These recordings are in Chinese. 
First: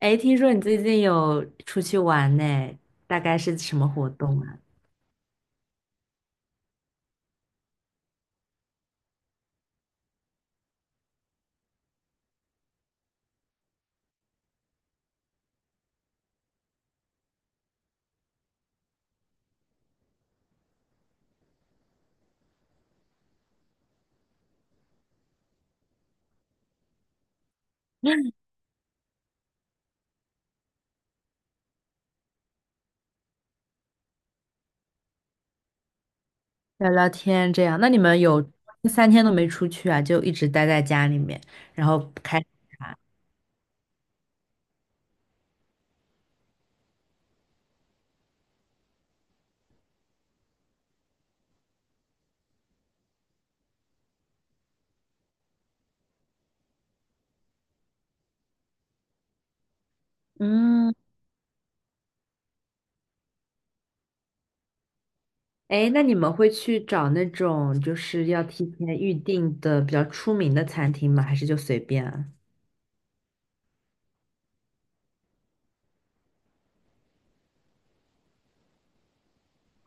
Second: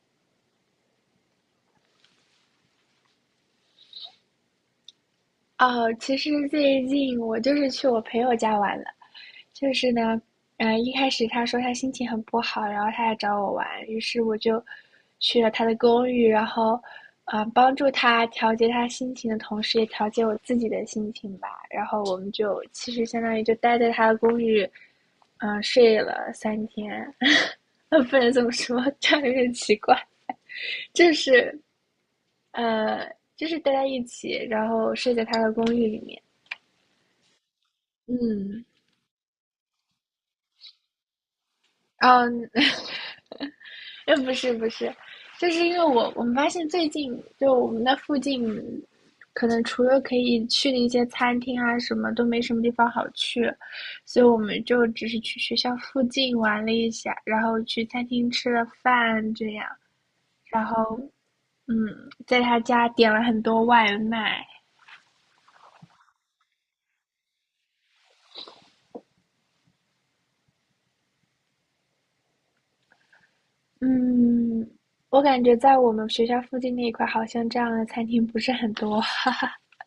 哎，听说你最近有出去玩呢，大概是什么活动啊？哦，其实最近我就是去我朋友家玩了，就是呢，一开始他说他心情很不好，然后他来找我玩，于是我就去了他的公寓，然后，帮助他调节他心情的同时，也调节我自己的心情吧。然后我们就其实相当于就待在他的公寓，睡了三天。不能这 么说，这样有点奇怪，就是呃，就是待在一起，然后睡在他的公寓里面。聊聊天这样，那你们有嗯，三天都没出去啊，就一直待在家里面，然后哦开，嗯。不是不是，就是因为我们发现最近就我们那附近，可能除了可以去的一些餐厅啊什么，都没什么地方好去，所以我们就只是去学校附近玩了一下，然后去餐厅吃了饭这样，然嗯，后嗯，在他家点了很多外卖。哎，那你们会去找那种就是要提前预定的比较出名的餐厅吗？还是就随便啊？嗯，我感觉在我们学校附近那一块，好像这样的餐厅不是很多。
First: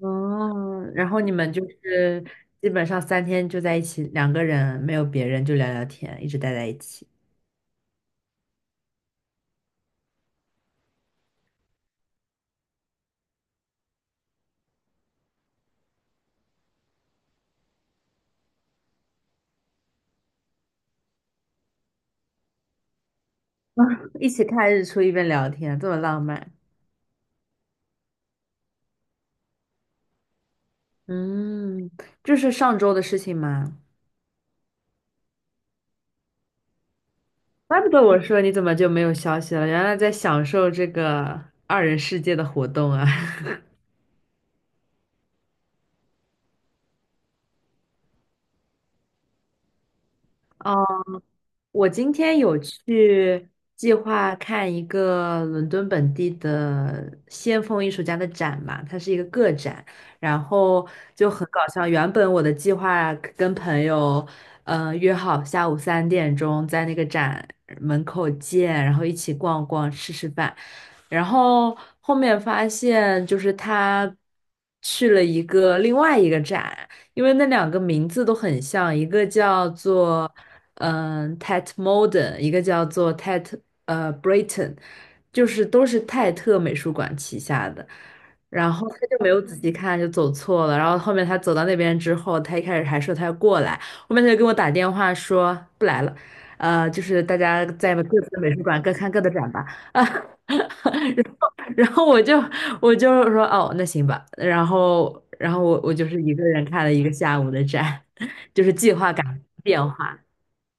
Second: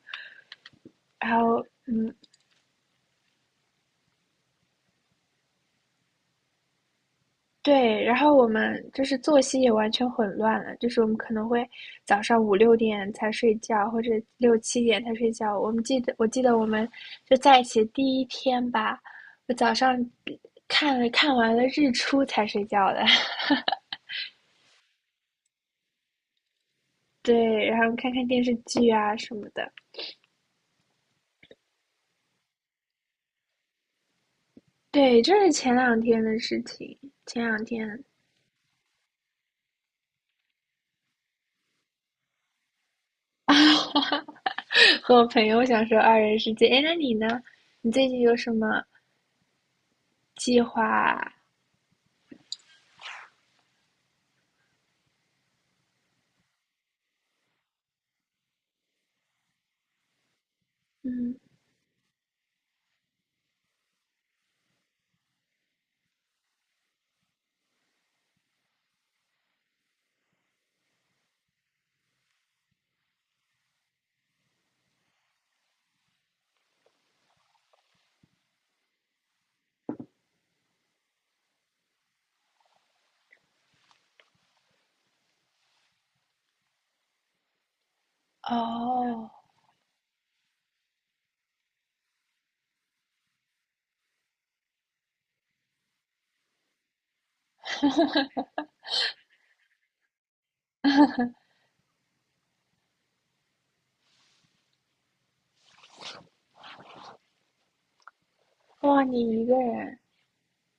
哦，然后你然们后，就是基本上三天就在一起，两个人没有别人就聊聊天，一直待在一起，对，然后我们就是作息也完全混乱了，就是我们可能会早上5、6点才睡觉，或者6、7点才睡觉。我记得我们就在一起第一天吧，我早上看完了日出才睡觉的。一起看日出一边聊天，这么浪漫。对，然后看看电视剧啊什么的。嗯，这是上周的事情嘛，对，这是前两天的事情，前两怪不得天 我说你怎么就没有消息了，原来在享受这个二人世界的活动啊！啊和我朋友享受二人世界。哎，那你呢？你最近有什么计划啊？我今天有去计划看一个伦敦本地的先锋艺术家的展嘛，它是一个个展，然后就嗯。很搞笑。原本我的计划跟朋友，约好下午3点钟在那个展门口见，然后一起逛逛吃吃饭，然后后面发现就是他去了一个另外一个展，因为那两个名字都很像，一个叫做。T e t Modern，一个叫做 t a t Britain，就是都是泰特美术馆旗下的。然后他就没哦，有仔细看，就走错了。然后后面他走到那边之后，他一开始还说他要过来，后面他就给我打电话说不来了，就是大家在各自的美术馆各看各的展吧。啊，然后我就说哦，那行吧。然后我就是一个人看了一个下午的展，就是计哇，划赶你不上一个变人，化。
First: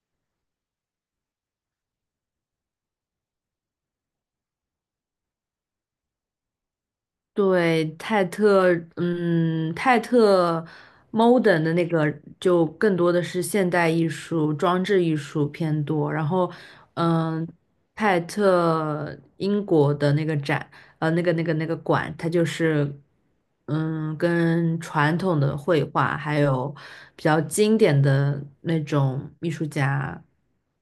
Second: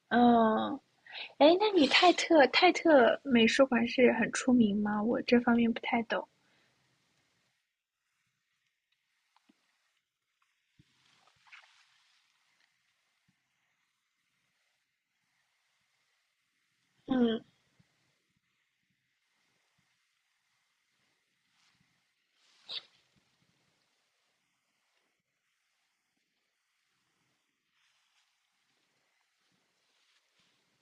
嗯，哎，那你泰特美术馆是很出名吗？我这方面不太懂。对，泰特 modern 的那个就更多的是现代艺术、装置艺术偏多。然后，嗯嗯，泰特英国的那个展，那个馆，它就是，跟传统的绘画还有比较经典的那种艺术家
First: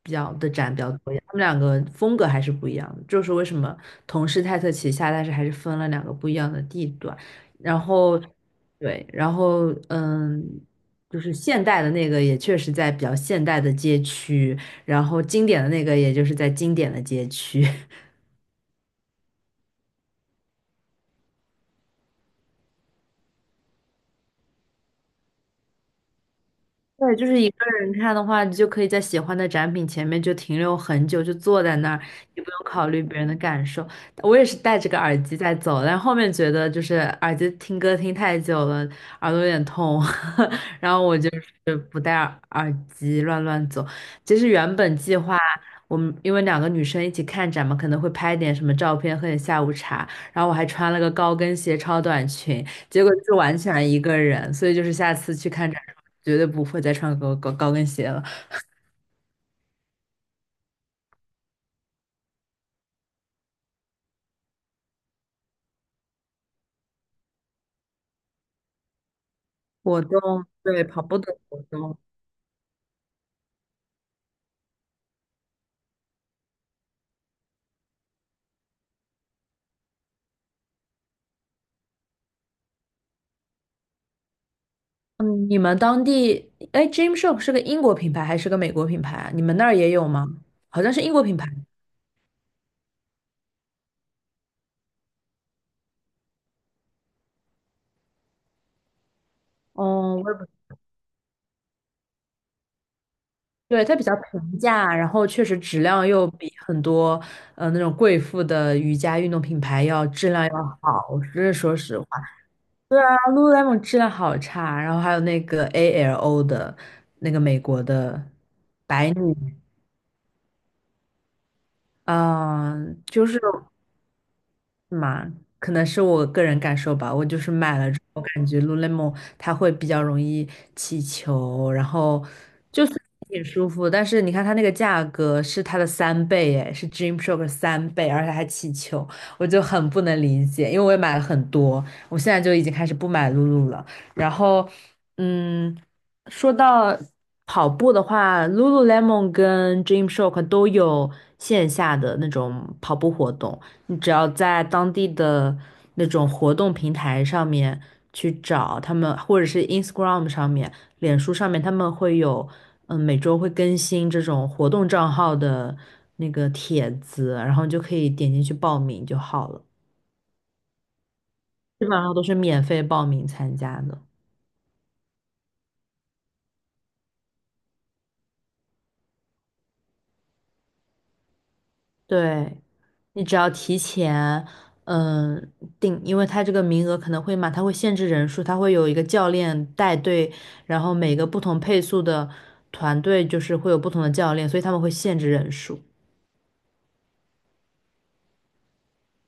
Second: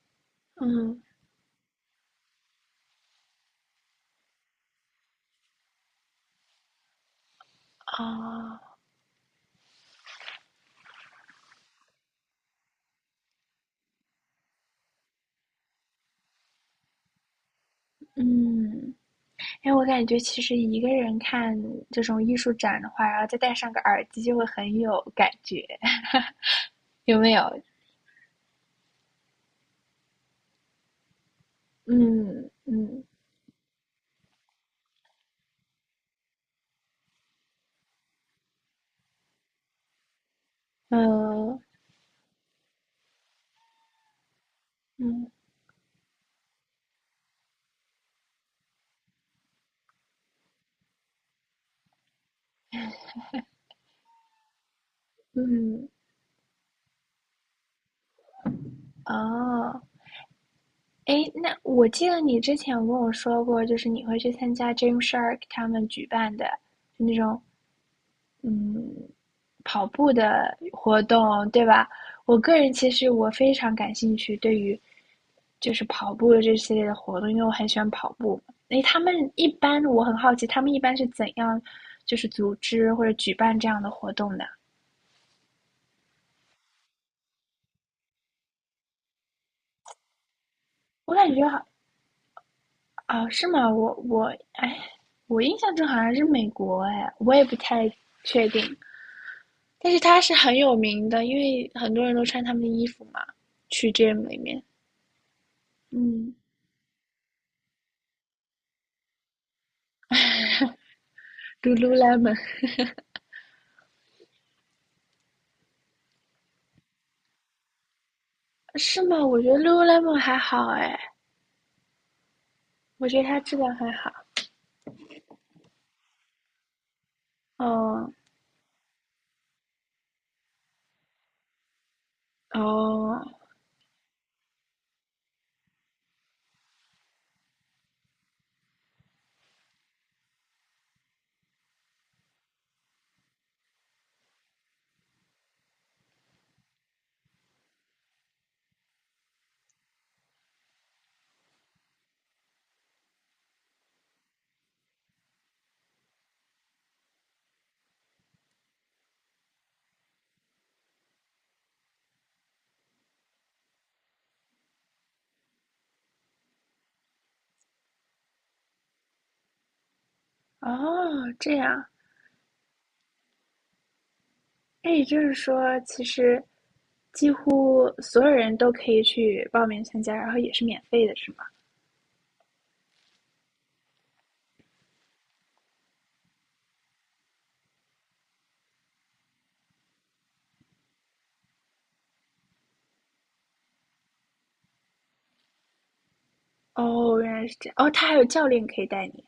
比较的展比较嗯多一点，他们两个风格还是不一样的。就是为什么同是泰特旗下，但是还是分了两个不一样的地段。然后，啊对，然后就是现代的那个也确实在比较现代的街区，然后经典的那个也就是在经典的街区。嗯，哎，我感觉其实一个人看这种艺术展的话，然后再戴上个耳机，就会很有感觉。对，有就没是一有？个人看的话，你就可以在喜欢的展品前面就停留很久，就坐在那儿，也嗯不用考虑嗯别人的感受。我也是戴着个耳机在走，但后面觉得就是耳机听歌听太久了，耳朵有点痛，然后我就嗯是不戴耳机乱乱走。其实原本计嗯划我们因为两个女生一起看展嘛，可能会拍点什么照片，喝点下午茶，然后我还穿了个高跟鞋、超短裙，结果是完全一个人，所以就是下次去看展。嗯，绝对不会再穿高跟鞋了。哦。诶，那我记得你之前有跟我说过，就是你会去参加 Gym Shark 他们举办的就那种跑活步动，的对，活跑步的动，活对吧？动。我个人其实我非常感兴趣，对于就是跑步的这系列的活动，因为我很喜欢跑步。诶，他们一般我很好奇，他们一般是怎样就是组织或者举办这样的活动的？嗯，你们当地，哎 g y m s h o p 是个英国品牌还是个美国品牌啊？你们那儿也有吗？好像是英我国感品觉牌。好啊，是吗？我哎，我印象中好像是美国哎，我也不太确定。但是哦，它我是也不，很有名的，因为很多人都穿他们的衣服嘛，对，去 它比较 gym 里平面。价，然后确实质量又嗯比很多那种贵妇的瑜伽运动品牌要质量要好，这是说实话。，Lululemon 对啊，Lululemon 质量好差，然后还有那个 ALO 的那个美国的，是吗？我觉得 Lululemon 还好哎，嗯，我觉得就它是。质量还好。是嘛，可能是我个人感受吧。我就是买了之哦后，感觉 Lululemon 它会比较容易起球，然后就是哦，挺舒服。但是你看它那个价格是它的三倍，哎，是 d r e a m s h o r k 3倍，而且还起球，我就很不能理解。因为我也买了很多，我现在就已经开始不买 Lulu 了。然后，嗯，说到跑步的话，Lululemon 跟 d r e a m s h o r k 都有线下的那种跑步活动。你只要在当地的那种活动平台上面去找他们，或者是 Instagram 上面、脸书上面，他们会有，每周会更新这种活动账号的那个帖子，然后你就可以点进去报名就好了。哦，这样，基本上都是免费报名参加的。那也就是说，其实几乎所有人都可以去报名参加，然后也是免费的，是吗？对，你只要提前，嗯，定，因为他这个名额可能会满，他会限制人数，他会有一个教练带队，然后每个不同配速的团队就是会有不同的教练，所以他们会限制人数。哦，原来是这样。哦，它还有教练可以带你。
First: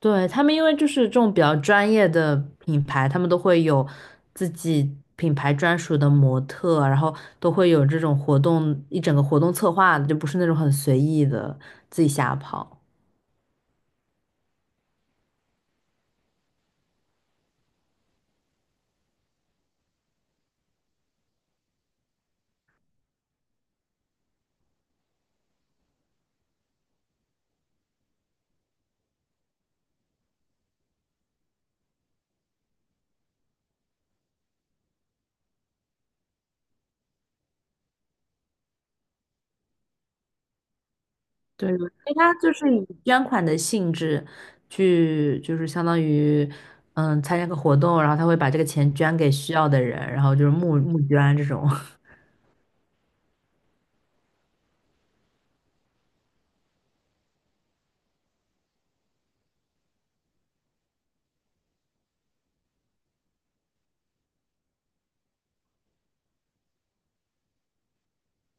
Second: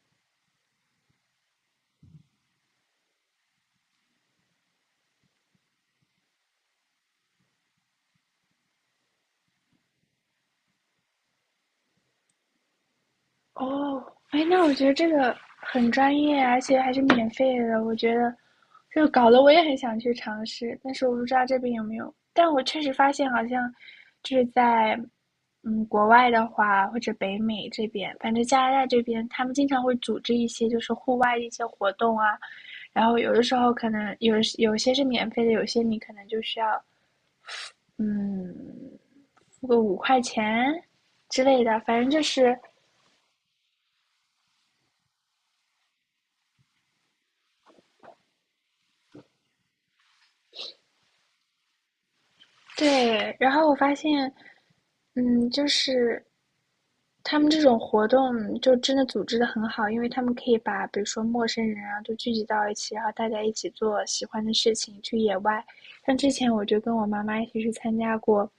对，他们因为就是这种比较专业的品牌，他们都会有自己品牌专属的模特，然后都会有这种活动，一整个活动策划的，就不是那种很随意的自己瞎跑。哦，哎，那我觉得这个很专业，而且还是免费的。我觉得，就搞得我也很想去尝试，但是我不知道这边有没有。但我确实发现，好像就是在国外的话，或者北美这边，反正加拿大这边，他们经常会组织一些就是户外的一些活动啊。然后有的时候可能有些是免费的，有些你可能就需要嗯付个5块钱之类对，因的，为反正就它就是。是以捐款的性质去，就是相当于，参加个活动，然后他会把这个钱捐给需要的人，然后就是募捐这种。对，然后我发现，嗯，就是他们这种活动就真的组织的很好，因为他们可以把比如说陌生人啊，都聚集到一起，然后大家一起做喜欢的事情，去野外。像之前我就跟我妈妈一起去参加过，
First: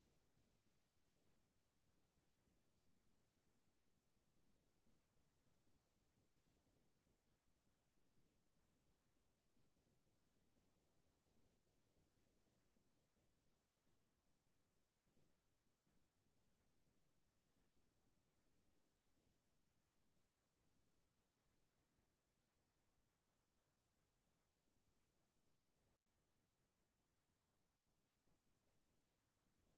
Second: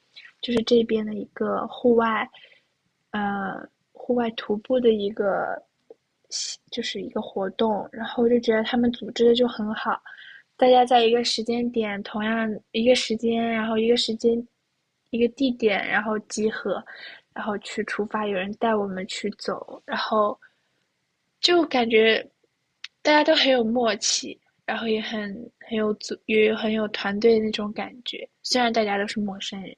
就是这边的一个户外，呃，户外徒步的一个，就是一个活动，然后我就觉得他们组织的就很好，大家在一个时间点，同样一个时间，一个地点，然后集合。然后去出发，有人带我们去走，然后就感觉大家都很有默契，然后也很有组，也很有团队那种感觉。虽然大家都是陌生人，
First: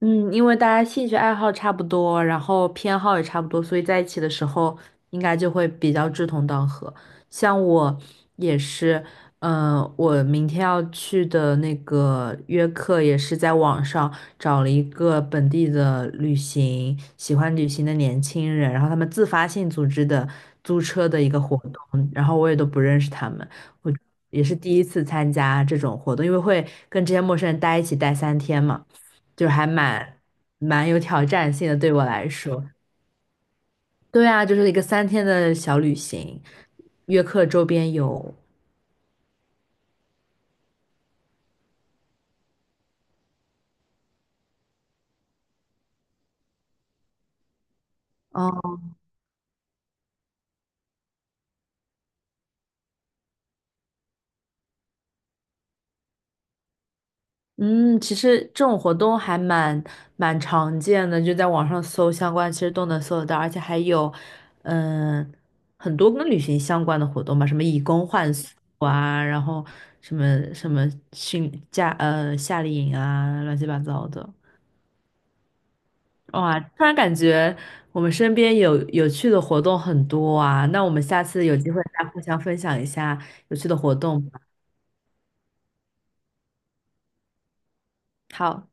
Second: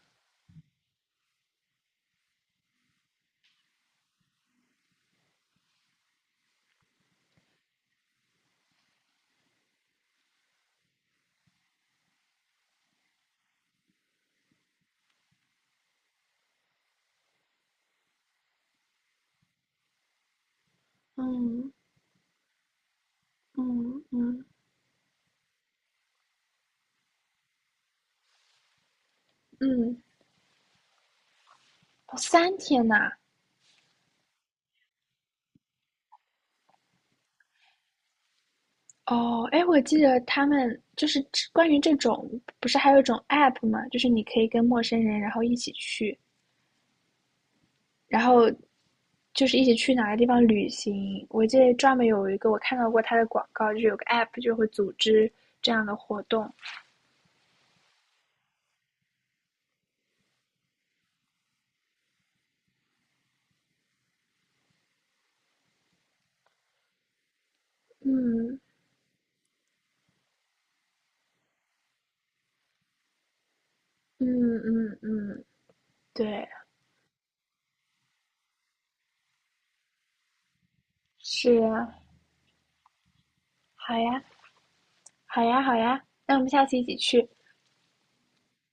嗯，因为大家兴趣爱好差不多，然后偏好也差不多，所以在一起的时候应该就会比较志同道合。像我也是，我明天要去的那个约克也是在网上找了一个本地的旅行，喜欢旅行的年轻人，然后他们自发性组织的租车的一个活嗯动，然后我也都不认识他们，我嗯也嗯，是第一次参加这种活动，因为会跟这些陌生人待一起待三天嘛。就是还嗯，蛮有挑战性的，对我哦来三说。天呐，对啊，就是一个三天的小旅行，约克周边游。哦，哎，我记得他们就是关于这种，不是还有一种 app 吗？就是你可以跟陌生人然后一起去，然后哦，就是一起去哪个地方旅行。我记得专门有一个我看到过它的广告，就是有个 app 就会组织这样的活动。嗯，其实这种活动还蛮常见的，就在网上搜相关，其实都能搜得到，而且还有，嗯，很多跟旅行相关的活动吧，什么以工换宿嗯啊，然后什么什么训假夏令营啊，乱七八糟的。嗯嗯嗯，对，哇，突然感觉我们身边有有趣的活动很多啊，那我们下次有是机会啊，再互相分享一下有趣的活好呀，动吧。好呀，好呀，那我们下次一起去。好。